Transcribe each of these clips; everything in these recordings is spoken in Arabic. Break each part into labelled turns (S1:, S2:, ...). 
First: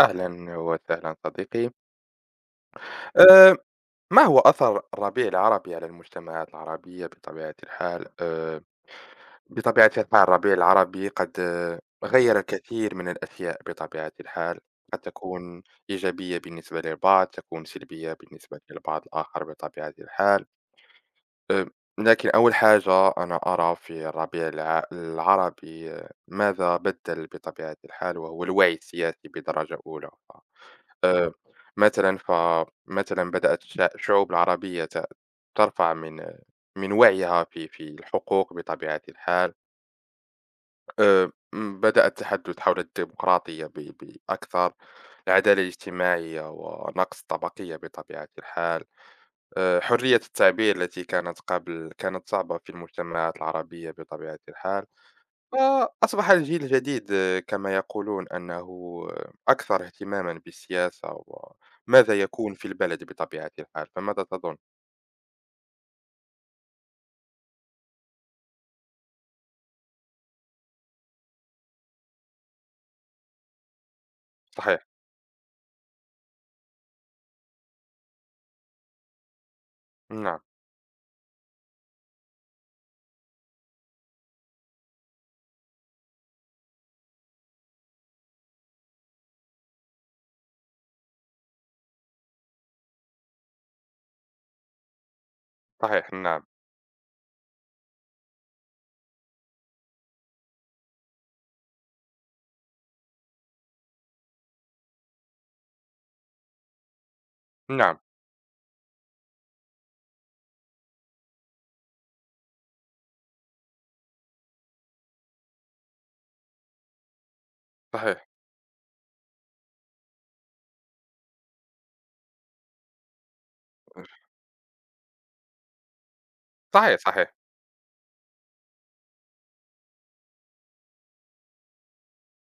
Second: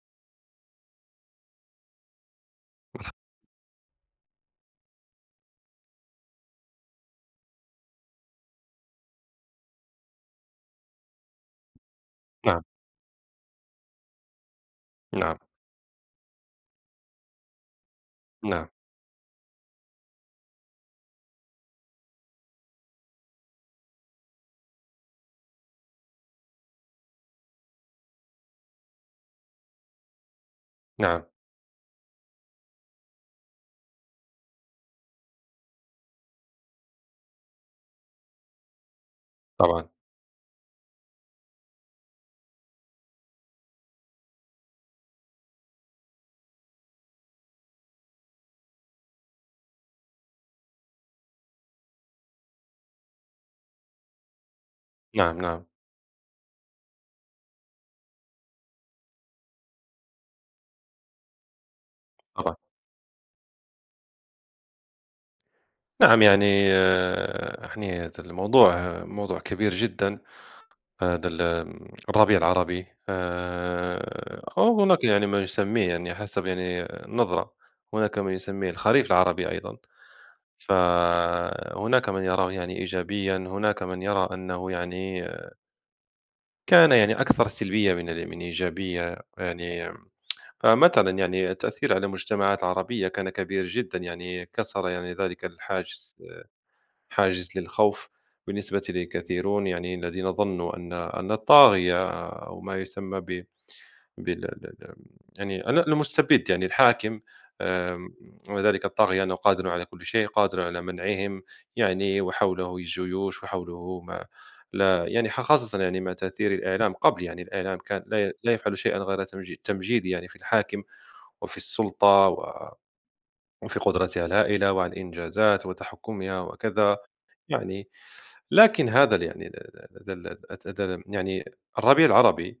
S1: أهلا وسهلا صديقي. أه، ما هو أثر الربيع العربي على المجتمعات العربية بطبيعة الحال. بطبيعة الحال الربيع العربي قد غير
S2: نعم،
S1: الكثير من الأشياء بطبيعة الحال. قد
S2: نعم،
S1: تكون إيجابية بالنسبة للبعض، تكون سلبية بالنسبة
S2: نعم،
S1: للبعض الآخر بطبيعة الحال. أه، لكن أول حاجة أنا أرى في الربيع العربي ماذا بدل بطبيعة الحال، وهو الوعي السياسي بدرجة أولى.
S2: نعم،
S1: آآ مثلًا، فمثلًا بدأت شعوب العربية ترفع من وعيها في الحقوق بطبيعة الحال،
S2: طبعًا،
S1: م بدأ التحدث حول الديمقراطية بأكثر، العدالة الاجتماعية ونقص الطبقية بطبيعة الحال، حرية التعبير التي كانت قبل كانت صعبة في المجتمعات العربية بطبيعة الحال.
S2: نعم، نعم،
S1: فأصبح الجيل الجديد، كما يقولون أنه أكثر اهتماما بالسياسة وماذا يكون
S2: طبعًا،
S1: في البلد بطبيعة الحال. فماذا تظن؟
S2: نعم، يعني يعني هذا الموضوع، موضوع كبير جدًا. هذا ال آمم، الربيع العربي، أو
S1: صحيح.
S2: هناك يعني ما يسميه يعني حسب يعني النظرة. هناك من يسميه الخريف العربي أيضًا.
S1: نعم.
S2: فهناك من يراه يعني إيجابيًا، هناك من يرى أنه يعني كان يعني أكثر سلبية من إيجابية يعني. فمثلا يعني التأثير على المجتمعات العربية كان كبير جدا، يعني كسر يعني ذلك
S1: صحيح.
S2: الحاجز،
S1: نعم.
S2: حاجز للخوف، بالنسبة لكثيرون يعني الذين ظنوا أن الطاغية أو ما يسمى بال يعني المستبد، يعني الحاكم،
S1: نعم.
S2: آم، وذلك الطاغية أنه قادر على كل شيء، قادر على منعهم، يعني وحوله الجيوش وحوله ما لا، يعني خاصة يعني ما تأثير الإعلام قبل، يعني الإعلام كان
S1: صحيح.
S2: لا يفعل شيئا غير تمجيد يعني في الحاكم وفي السُلطة وفي قدرتها الهائلة وعلى الإنجازات وتحكُّمها وكذا.
S1: صحيح. صحيح.
S2: يعني لكن هذا ال يعني ال ال ال ال ات ات ال يعني الربيع العربي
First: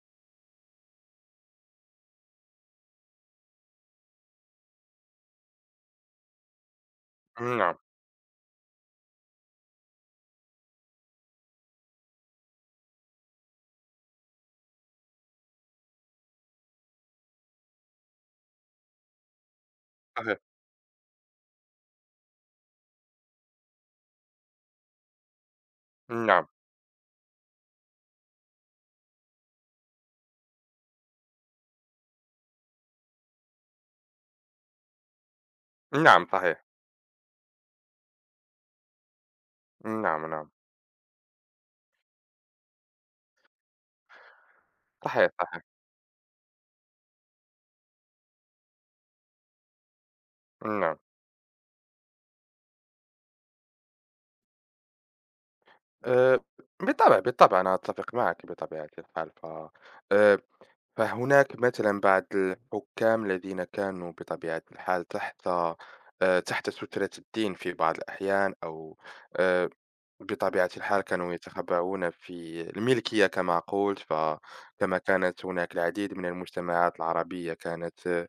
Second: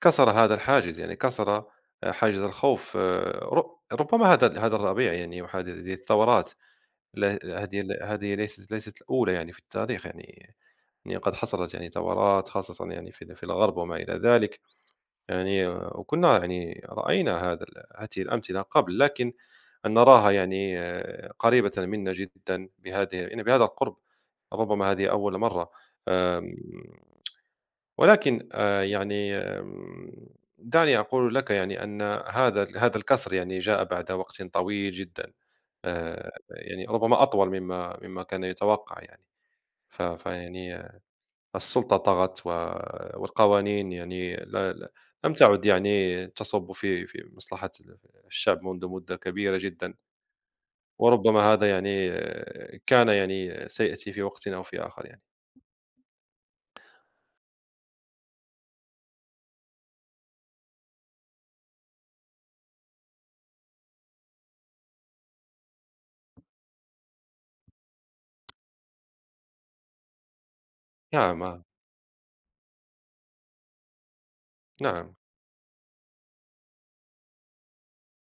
S2: كسر هذا الحاجز، يعني كسر، حاجز الخوف، آه، ر ربما هذا الربيع يعني، وهذه الثورات، ل
S1: نعم.
S2: هذه هذه ليست الأولى يعني في التاريخ يعني. يعني قد حصلت يعني ثورات خاصةً يعني في ال في الغرب وما إلى ذلك. يعني وكنا يعني رأينا هذا ال هاته الأمثلة قبل، لكن أن نراها
S1: صحيح.
S2: يعني قريبة منا جدًا، بهذه يعني بهذا القُرب، ربما هذه أول مرة.
S1: نعم.
S2: آمم، ولكن يعني، دعني أقول لك يعني أن هذا الكسر يعني جاء بعد وقت طويل جدًا.
S1: نعم. صحيح.
S2: يعني ربما أطول مما كان يتوقع يعني.
S1: نعم. نعم.
S2: فيعني السلطة طغت و، والقوانين يعني لا
S1: صحيح.
S2: لم
S1: صحيح.
S2: تعد يعني تصب في مصلحة الشعب منذ مدة كبيرة جدًا،
S1: نعم.
S2: وربما هذا يعني كان يعني سيأتي في وقت أو في آخر يعني.
S1: أه، بالطبع، بالطبع، أنا أتفق معك بطبيعة الحال. ف آه، فهناك مثلا بعض الحكام الذين كانوا بطبيعة الحال تحت، تحت سترة الدين في بعض الأحيان، أو آه، بطبيعة الحال كانوا
S2: نعم، آه،
S1: يتخبؤون في الملكية كما قلت. فكما
S2: نعم،
S1: كانت هناك العديد من المجتمعات العربية كانت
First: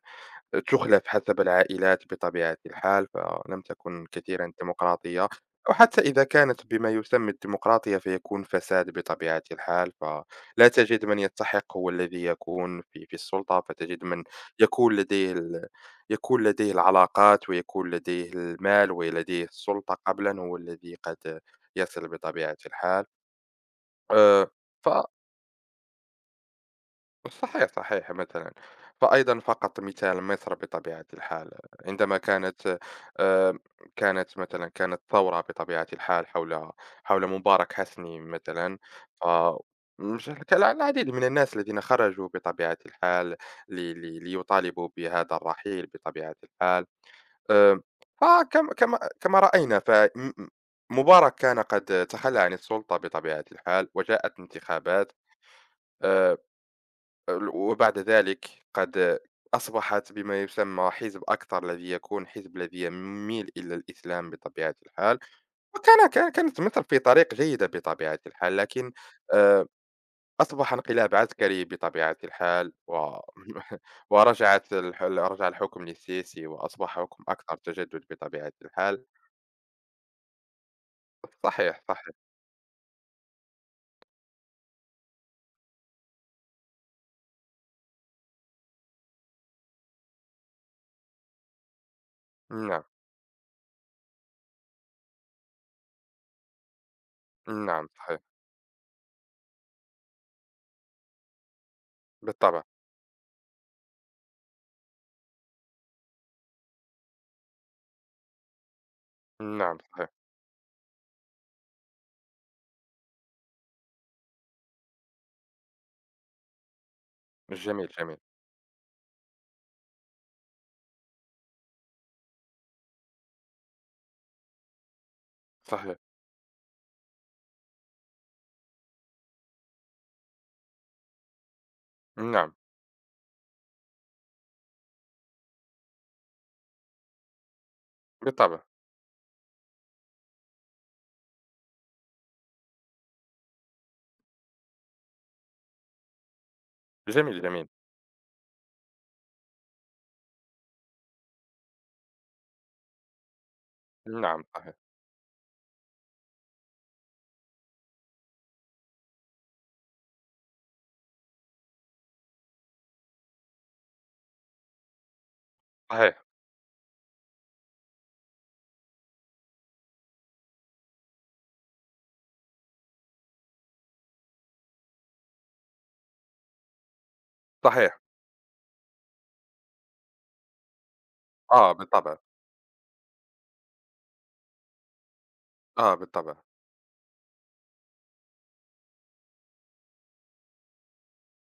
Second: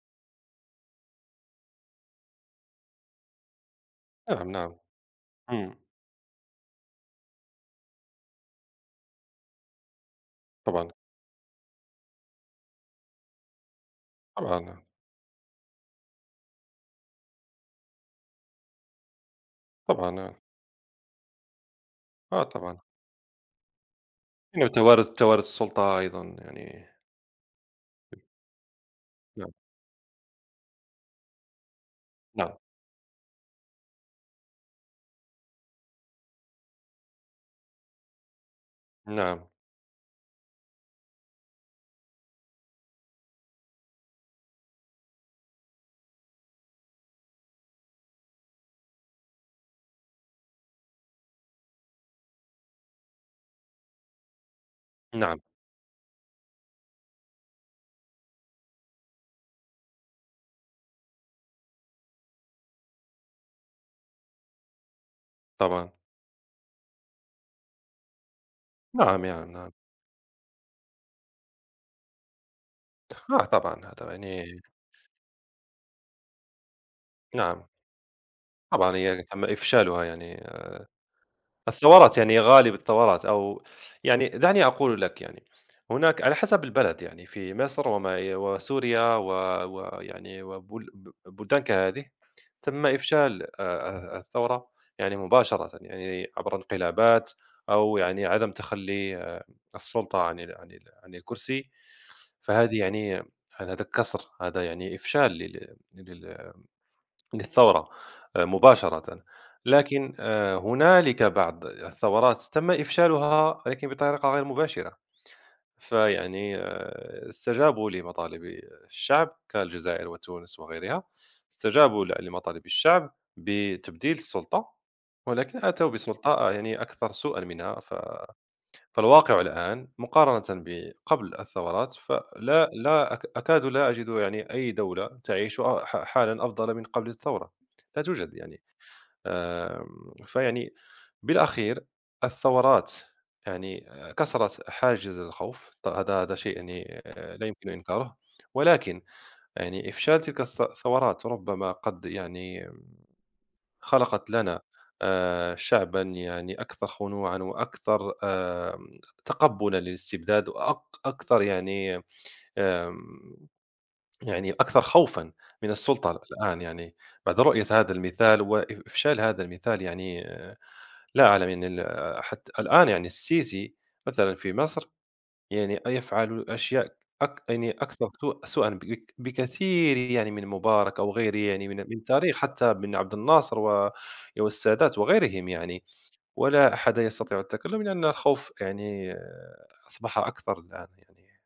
S1: تُخلف حسب العائلات بطبيعة الحال، فلم تكن
S2: نعم،
S1: كثيرًا
S2: نعم،
S1: ديمقراطية، أو
S2: إمم،
S1: حتى إذا كانت بما يسمى الديمقراطية فيكون فساد بطبيعة الحال، فلا
S2: طبعًا،
S1: تجد من يستحق هو الذي يكون في السلطة، فتجد من
S2: طبعًا،
S1: يكون لديه ال يكون لديه العلاقات، ويكون لديه المال ولديه السلطة
S2: طبعًا، آه،
S1: قبلًا هو الذي قد يصل
S2: آه
S1: بطبيعة
S2: طبعًا،
S1: الحال. آآ
S2: يعني
S1: ف
S2: توارث السلطة أيضًا يعني.
S1: صحيح، صحيح مثلًا. فأيضًا
S2: نعم،
S1: فقط مثال مصر بطبيعة الحال، عندما
S2: نعم،
S1: كانت آآ، كانت مثلًا كانت ثورة بطبيعة الحال حول مبارك حسني مثلًا. ف
S2: نعم،
S1: مش- كان العديد من الناس الذين خرجوا بطبيعة الحال لي لي ليطالبوا بهذا الرحيل بطبيعة الحال. آآ، فكما كما كما رأينا. ف م م مبارك كان قد تخلى عن السلطة بطبيعة الحال، وجاءت انتخابات.
S2: نعم،
S1: آآ وبعد ذلك قد أصبحت بما يسمى حزب أكثر، الذي يكون حزب الذي يميل إلى الإسلام بطبيعة الحال.
S2: طبعًا،
S1: كانت مصر في طريق جيدة بطبيعة الحال، لكن
S2: نعم، يعني
S1: آه،
S2: نعم،
S1: أصبح انقلاب عسكري بطبيعة الحال و
S2: آه طبعًا هذا يعني،
S1: رجع الحكم للسيسي، وأصبح حكم أكثر
S2: نعم،
S1: تجدد بطبيعة
S2: طبعًا
S1: الحال.
S2: هي تم إفشالها يعني
S1: صحيح. صحيح.
S2: الثورات، يعني غالب الثورات أو يعني دعني أقول لك يعني، هناك على حسب البلد يعني في مصر وما وسوريا ويعني وبل ب بلدان كهذه،
S1: نعم.
S2: تم إفشال الثورة، يعني مباشرةً، يعني عبر انقلابات،
S1: نعم.
S2: أو
S1: صحيح.
S2: يعني عدم تخلّي السلطة عن ال عن ال عن الكرسي،
S1: بالطبع.
S2: فهذه يعني هذا كسر، هذا يعني إفشال لل لل للثورة مباشرة.
S1: نعم. صحيح.
S2: لكن هنالك بعض الثورات تم إفشالها لكن بطريقة غير مباشرة، فيعني
S1: جميل.
S2: استجابوا
S1: جميل.
S2: لمطالب الشعب كالجزائر وتونس وغيرها، استجابوا لمطالب الشعب بتبديل السلطة، ولكن أتوا
S1: صحيح.
S2: بسلطة يعني أكثر سوءا منها. فالواقع الآن مقارنة بقبل الثورات،
S1: نعم.
S2: فلا لا أك أكاد لا أجد يعني أي دولة تعيش أ ح حالًا أفضل من قبل الثورة، لا توجد يعني.
S1: بالطبع.
S2: فيعني بالأخير الثورات يعني كسرت حاجز الخوف، هذا شيء يعني
S1: جميل.
S2: لا
S1: جميل.
S2: يمكن إنكاره، ولكن يعني إفشال تلك الثورات ربما قد يعني خلقت
S1: نعم.
S2: لنا
S1: صحيح.
S2: شعبًا يعني أكثر خنوعًا، وأكثر تقبُّلًا للاستبداد، أكثر يعني، آمم يعني أكثر خوفًا من السلطة
S1: صحيح،
S2: الآن يعني، بعد رؤية هذا المثال إفشال هذا المثال، يعني لا أعلم يعني، حتى الآن يعني السيسي مثلًا في مصر، يعني يفعل أشياء يعني
S1: صحيح.
S2: أكثر سوءًا بكثير يعني من مبارك أو غيره، يعني
S1: آه
S2: من
S1: بالطبع.
S2: تاريخ، حتى من عبد الناصر و، والسادات وغيرهم يعني،
S1: آه بالطبع.
S2: ولا أحد يستطيع التكلم لأن الخوف، يعني أصبح أكثر الآن يعني،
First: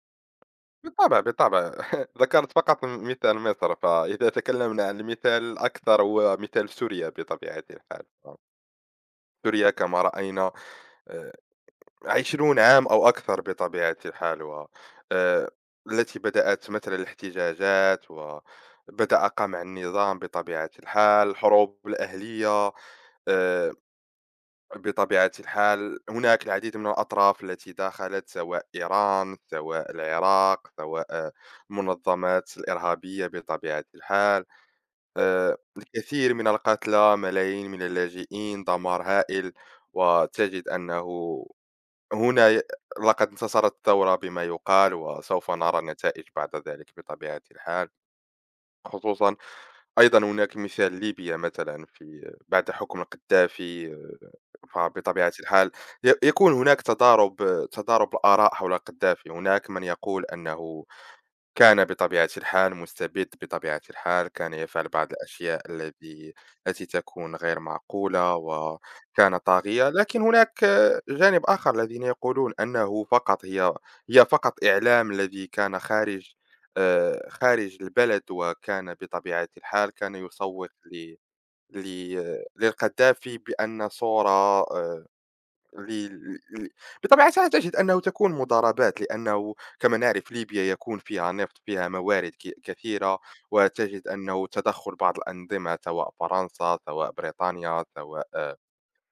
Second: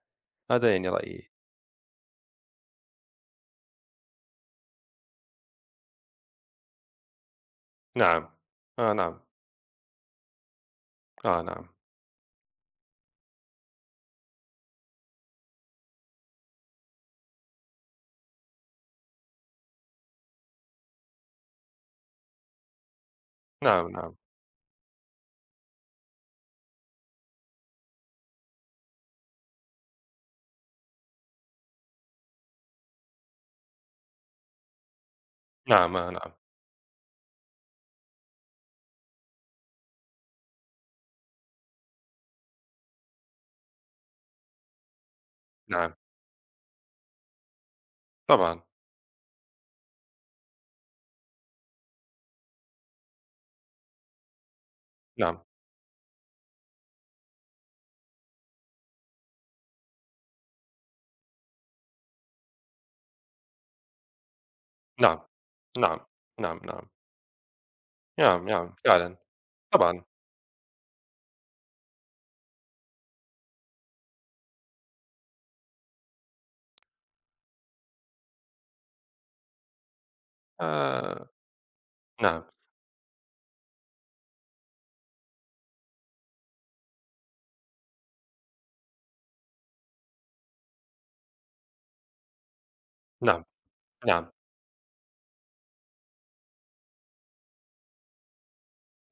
S2: هذا يعني
S1: بالطبع،
S2: رأيي.
S1: بالطبع. ذكرت فقط مثال مصر. فإذا تكلمنا عن المثال الأكثر هو مثال سوريا بطبيعة الحال.
S2: نعم. آه نعم،
S1: سوريا كما رأينا آآ
S2: آه نعم،
S1: 20 عام أو أكثر بطبيعة الحال. و آآ التي بدأت مثل الاحتجاجات، وبدأ قمع النظام بطبيعة الحال، الحروب الأهلية. آآ
S2: نعم، نعم،
S1: بطبيعة الحال هناك العديد من الأطراف التي دخلت، سواء إيران، سواء العراق، سواء المنظمات الإرهابية بطبيعة الحال.
S2: نعم، آه نعم،
S1: الكثير من القتلى، ملايين من اللاجئين، دمار هائل. وتجد أنه هنا ي- لقد انتصرت الثورة بما يقال، وسوف نرى
S2: نعم،
S1: النتائج بعد ذلك بطبيعة الحال،
S2: طبعًا،
S1: خصوصا. أيضا هناك مثال ليبيا مثلا في بعد حكم القذافي. فبطبيعة
S2: نعم،
S1: الحال يكون هناك تضارب الآراء حول قدافي. هناك من يقول أنه كان بطبيعة الحال مستبد بطبيعة الحال، كان يفعل بعض
S2: نعم،
S1: الأشياء
S2: نعم، نعم،
S1: التي
S2: نعم،
S1: تكون غير معقولة،
S2: نعم، نعم، فعلًا،
S1: وكان طاغية.
S2: طبعًا،
S1: لكن هناك جانب آخر الذين يقولون أنه فقط هي فقط إعلام الذي كان خارج، خارج البلد، وكان بطبيعة الحال كان يسوق ل
S2: آآ، نعم،
S1: للقذافي بأن صورة آه، ل ل بطبيعتها تجد أنه تكون مضاربات. لأنه كما نعرف ليبيا يكون فيها نفط، فيها موارد كثيرة.
S2: نعم،
S1: وتجد
S2: نعم،
S1: أنه تدخُّل بعض الأنظمة، سواء فرنسا، سواء بريطانيا، سواء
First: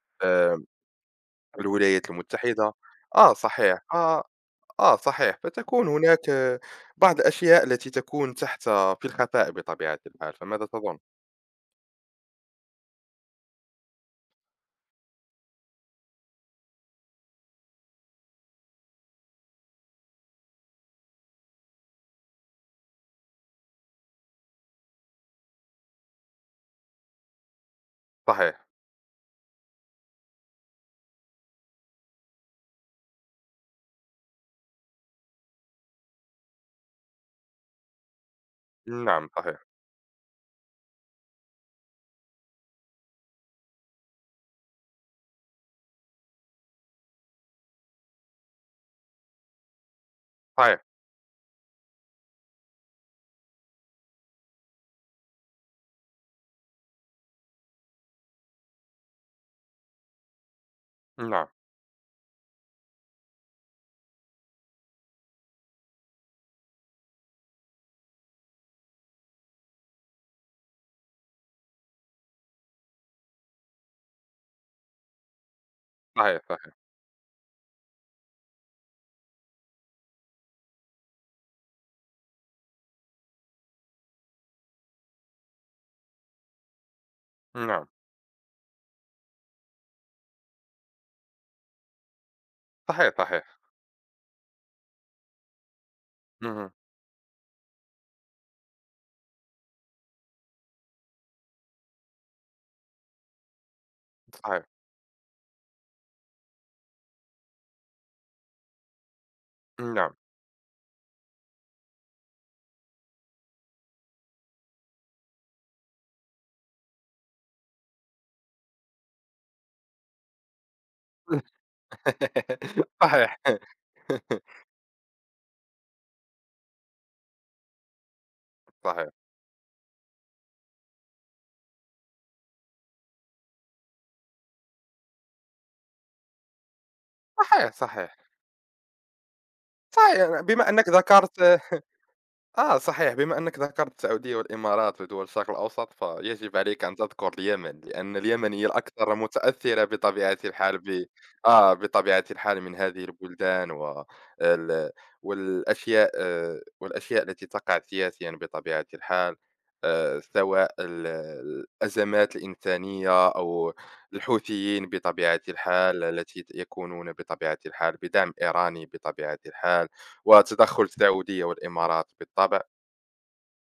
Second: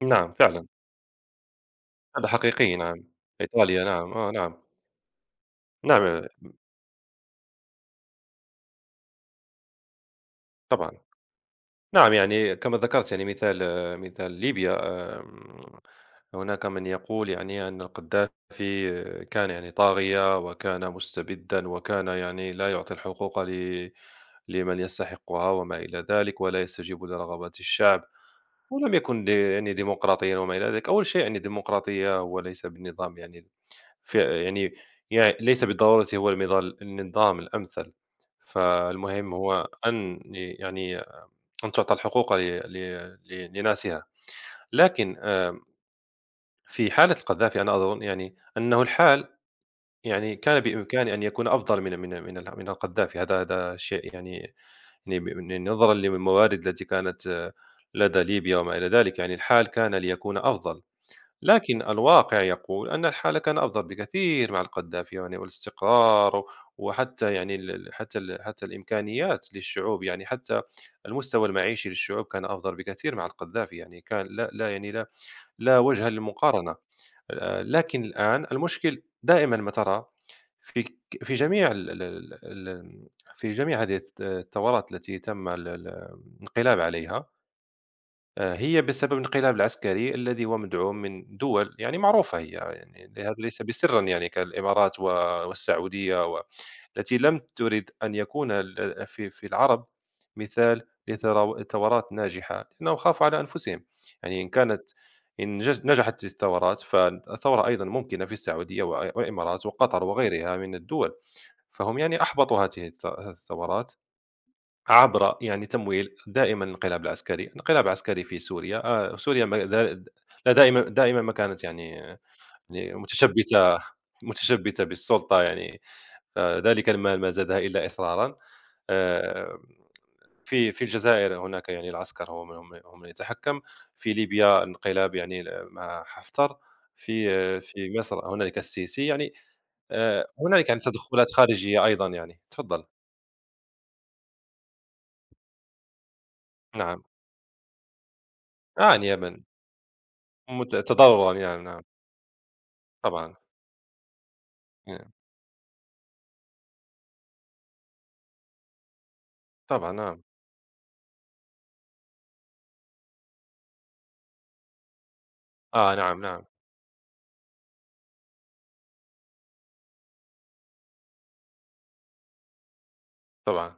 S2: نعم،
S1: آمم،
S2: فعلًا.
S1: الولايات
S2: هذا
S1: المتحدة.
S2: حقيقي نعم،
S1: آه صحيح.
S2: إيطاليا نعم، آه نعم،
S1: آه صحيح. فتكون
S2: نعم،
S1: هناك بعض الأشياء التي تكون تحت في الخفاء بطبيعة الحال. فماذا
S2: طبعًا،
S1: تظن؟
S2: نعم يعني كما ذكرت يعني مثال مثال ليبيا، آمم، هناك من يقول يعني أن القذافي كان يعني طاغية، وكان مستبدًا، وكان يعني لا يعطي الحقوق لمن يستحقها وما إلى ذلك، ولا يستجيب لرغبات الشعب،
S1: صحيح.
S2: ولم يكن يعني ديمقراطيًا وما إلى ذلك. أول شيء يعني الديمقراطية وليس بالنظام يعني، يعني ليس بالضرورة هو المضال النظام الأمثل،
S1: نعم
S2: فالمهم
S1: صحيح.
S2: هو أن يعني أن تعطى الحقوق ل ل ل لناسها، لكن في حالة القذافي أنا أظن يعني أنه الحال، يعني كان
S1: صحيح.
S2: بإمكانه أن يكون أفضل من القذافي، هذا شيء يعني، يعني نظرًا للموارد التي كانت لدى ليبيا وما إلى ذلك، يعني الحال كان ليكون أفضل.
S1: نعم.
S2: لكن الواقع يقول أن الحال كان أفضل بكثير مع القذافي، يعني والاستقرار وحتى يعني حتى الإمكانيات للشعوب، يعني حتى المستوى المعيشي للشعوب كان أفضل بكثير مع القذافي، يعني كان لا يعني، لا وجه
S1: صحيح. صحيح.
S2: للمقارنة. لكن الآن المشكل دائما ما ترى في في جميع ال- في جميع هذه الثورات التي تم الانقلاب عليها،
S1: نعم.
S2: هي بسبب الانقلاب العسكري الذي هو مدعوم من دول يعني معروفة هي، يعني
S1: صحيح.
S2: هذا
S1: صحيح.
S2: ليس بسرًا يعني، كالإمارات و، والسعودية و،
S1: اهم.
S2: التي لم تُرِد أن يكون في العرب مثال ثورات ناجحة، لأنهم خافوا على أنفسهم، يعني إن
S1: صحيح.
S2: كانت، إن جز نجحت الثورات، فالثورة أيضًا ممكنة في السعودية و، والإمارات وقطر
S1: نعم.
S2: وغيرها من الدول، فهم يعني أحبطوا هذه الثورات، عبر يعني تمويل دائمًا الانقلاب العسكري، انقلاب عسكري في سوريا، سوريا ما د لا دائمًا دائمًا ما كانت يعني، يعني
S1: صحيح.
S2: متشبتة متشبتة بالسلطة يعني، فذلك المال ما زادها إلا إصرارًا.
S1: صحيح.
S2: آآ في الجزائر هناك يعني العسكر هو من يتحكم، في ليبيا الانقلاب يعني مع حفتر، في آه،
S1: صحيح،
S2: في
S1: صحيح،
S2: مصر هنالك السيسي، يعني
S1: صحيح.
S2: هنالك
S1: بما
S2: يعني
S1: أنك
S2: تدخلات
S1: ذكرت
S2: خارجية أيضًا يعني.
S1: آه
S2: تفضل.
S1: صحيح. بما أنك ذكرت السعودية والإمارات ودول الشرق الأوسط، فيجب عليك أن
S2: نعم.
S1: تذكر اليمن، لأن اليمن هي
S2: آه عن
S1: الأكثر
S2: اليمن،
S1: متأثرة بطبيعة الحال، ب
S2: تضررًا يعني،
S1: آه
S2: نعم،
S1: بطبيعة الحال من هذه
S2: طبعًا.
S1: البلدان. و ال
S2: نعم،
S1: والأشياء التي تقع سياسيًا بطبيعة الحال.
S2: طبعًا نعم.
S1: سواء الأزمات الإنسانية، أو الحوثيين بطبيعة
S2: آه
S1: الحال
S2: نعم، نعم،
S1: التي يكونون بطبيعة الحال بدعم إيراني بطبيعة الحال. وتدخل السعودية والإمارات بالطبع.
S2: طبعًا.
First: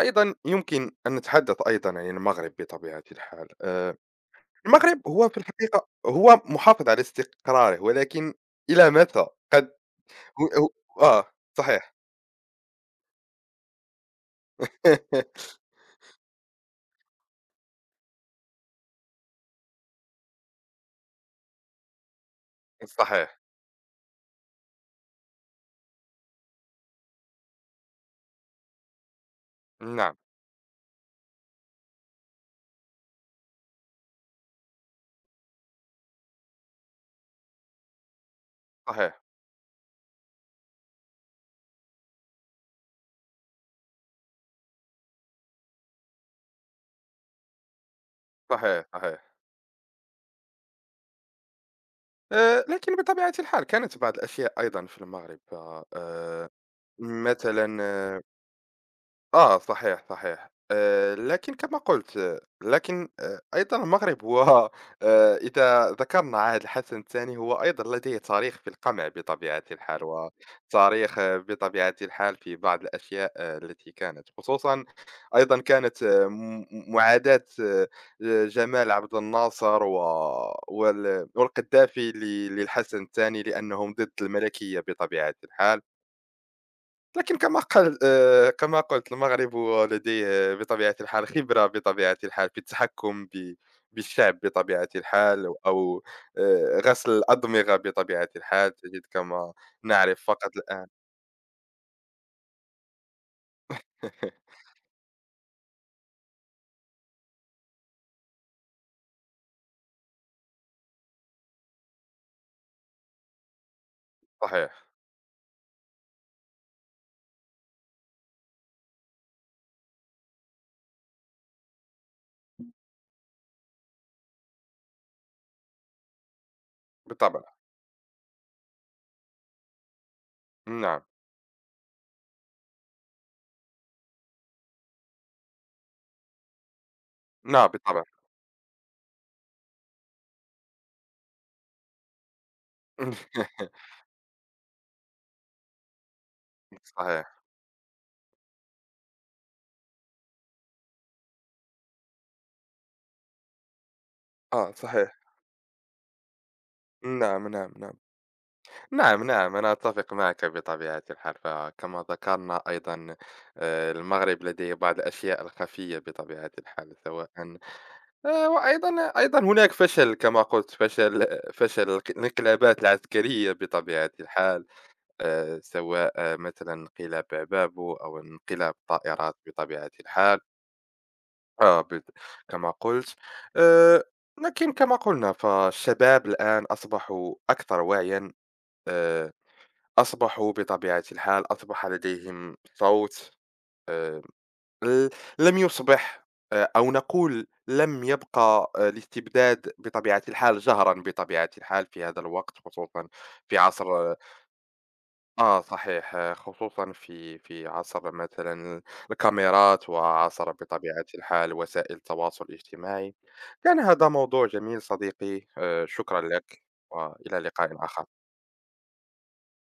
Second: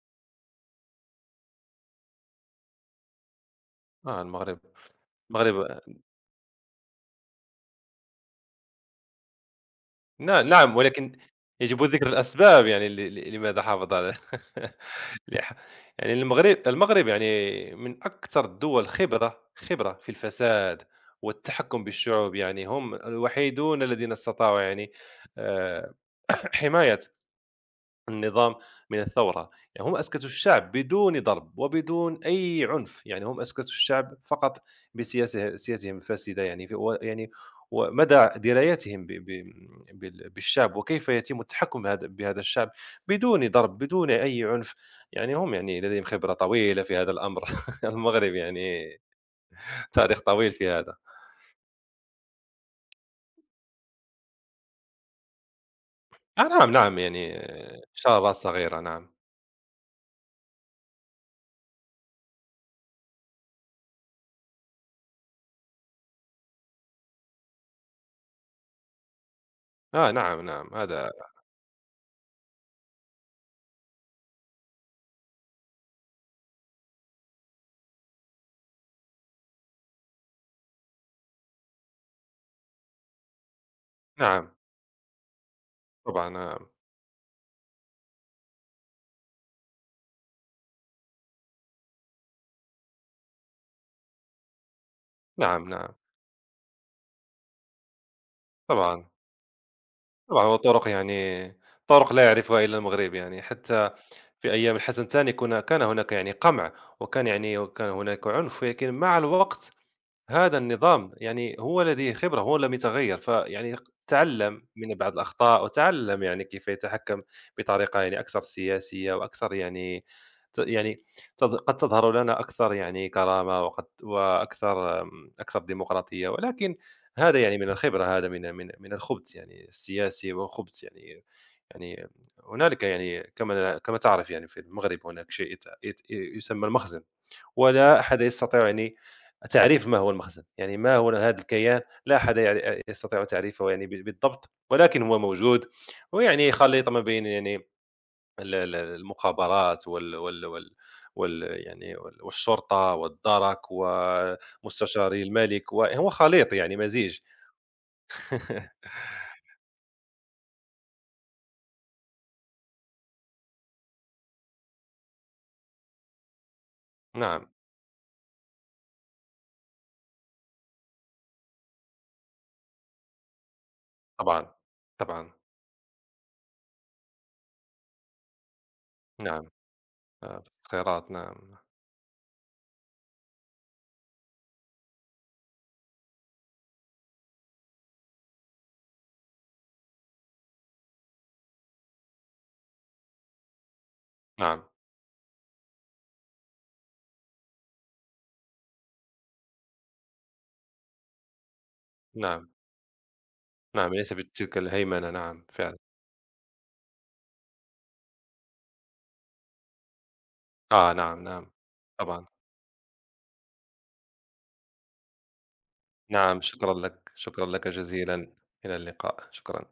S1: وأيضا يمكن أن نتحدث أيضا عن المغرب بطبيعة الحال.
S2: آه المغرب،
S1: المغرب هو في
S2: المغرب،
S1: الحقيقة هو محافظ على استقراره، ولكن إلى متى؟ قد هو
S2: نعم، نعم، ولكن
S1: آه
S2: يجب
S1: صحيح.
S2: ذكر الأسباب يعني ل ل لماذا حافظ على لح يعني المغرب يعني من أكثر الدول خبرة في الفساد والتحكم بالشعوب، يعني هم
S1: صحيح.
S2: الوحيدون الذين استطاعوا يعني آآ حماية النظام من الثورة. يعني هم
S1: نعم.
S2: أسكتوا الشعب بدون ضرب، وبدون أي عنف، يعني هم أسكتوا الشعب فقط سياسهم الفاسدة، يعني في يعني، ومدى درايتهم
S1: صحيح.
S2: بالشعب، وكيف يتم التحكم بهذا الشعب بدون ضرب بدون أي عنف، يعني هم يعني لديهم خبرة طويلة في هذا الأمر، المغرب
S1: صحيح.
S2: يعني
S1: صحيح.
S2: تاريخ طويل في هذا.
S1: لكن بطبيعة الحال كانت بعض الأشياء أيضا في المغرب
S2: آه
S1: آه،
S2: نعم نعم يعني
S1: مثلا
S2: شارات صغيرة نعم.
S1: آه صحيح، صحيح. لكن كما قُلت لكن أيضًا المغرب هو إذا ذكرنا عهد الحسن الثاني، هو أيضًا لديه تاريخ في القمع بطبيعة الحال،
S2: آه نعم نعم هذا،
S1: وتاريخ بطبيعة الحال في بعض الأشياء التي كانت خصوصًا، أيضًا كانت م م معاداة جمال عبد الناصر و وال والقذافي للحسن الثاني، لأنهم ضد
S2: نعم
S1: الملكية بطبيعة الحال.
S2: طبعا نعم،
S1: لكن كما قل كما قلت المغرب هو لديه بطبيعة الحال خبرة بطبيعة الحال في التحكم بالشعب بطبيعة الحال،
S2: نعم نعم
S1: أو غسل الأدمغة بطبيعة الحال، تجد
S2: طبعا.
S1: كما نعرف
S2: طبعًا هو
S1: فقط الآن.
S2: طرق يعني، طرق لا يعرفها إلا المغرب يعني، حتى في أيام الحسن الثاني كان هناك يعني قمع، وكان يعني وكان هناك عنف، ولكن مع الوقت هذا النظام يعني هو لديه خبرة، هو لم يتغيّر، فيعني تعلّم
S1: صحيح.
S2: من بعض الأخطاء، وتعلّم يعني كيف يتحكم بطريقة يعني أكثر سياسية وأكثر يعني، يعني قد تظهر لنا أكثر يعني كرامة وأكثر أكثر ديمقراطية، ولكن
S1: بالطبع.
S2: هذا يعني من الخبرة، هذا من الخبث يعني السياسي، والخبث
S1: نعم.
S2: يعني، يعني هنالك يعني كما تعرف يعني في المغرب هناك شيء يت يت يسمى المخزن.
S1: نعم
S2: ولا
S1: بالطبع.
S2: أحد يستطيع يعني تعريف ما هو المخزن، يعني ما هو هذا الكيان؟ لا أحد يستطيع تعريفه يعني بالضبط، ولكن هو موجود، ويعني خليط ما بين
S1: صحيح.
S2: يعني ال المخابرات وال وال وال وال يعني والشرطة والدرك
S1: آه صحيح.
S2: ومستشاري الملك، وهو خليط يعني مزيج.
S1: نعم. نعم. نعم. نعم. نعم، أنا أتفق معك بطبيعة الحال. فكما ذكرنا أيضًا المغرب لديه بعض الأشياء الخفية بطبيعة الحال، سواء.
S2: نعم،
S1: وأيضًا هناك فشل كما قُلت، فشل فشل الق الانقلابات العسكرية بطبيعة
S2: طبعًا،
S1: الحال.
S2: طبعًا،
S1: سواء مثلًا انقلاب بابو، أو انقلاب الطائرات
S2: نعم،
S1: بطبيعة الحال.
S2: آه، تسخيرات، نعم،
S1: آه بت كما قُلت. آآ لكن كما قُلنا فالشباب الآن أصبحوا أكثر وعيًا. آآ أصبحوا بطبيعة الحال، أصبح لديهم صوت. آآ
S2: نعم،
S1: ل لم يُصبح أو نقول لم يبقى الاستبداد بطبيعة الحال جَهرًا بطبيعة الحال في هذا
S2: نعم،
S1: الوقت، خصوصًا في عصر.
S2: نعم، ليس بتلك الهيمنة، نعم،
S1: آه،
S2: فعلًا،
S1: صحيح. خصوصًا في عصر مثلًا الكاميرات، وعصر
S2: آه،
S1: بطبيعة
S2: نعم، نعم،
S1: الحال وسائل
S2: طبعًا.
S1: التواصل الاجتماعي. كان هذا موضوع جميل صديقي. شكرًا
S2: نعم
S1: لك،
S2: شكرًا لك،
S1: وإلى
S2: شكرًا لك
S1: لقاء آخر.
S2: جزيلًا، إلى اللقاء، شكرًا.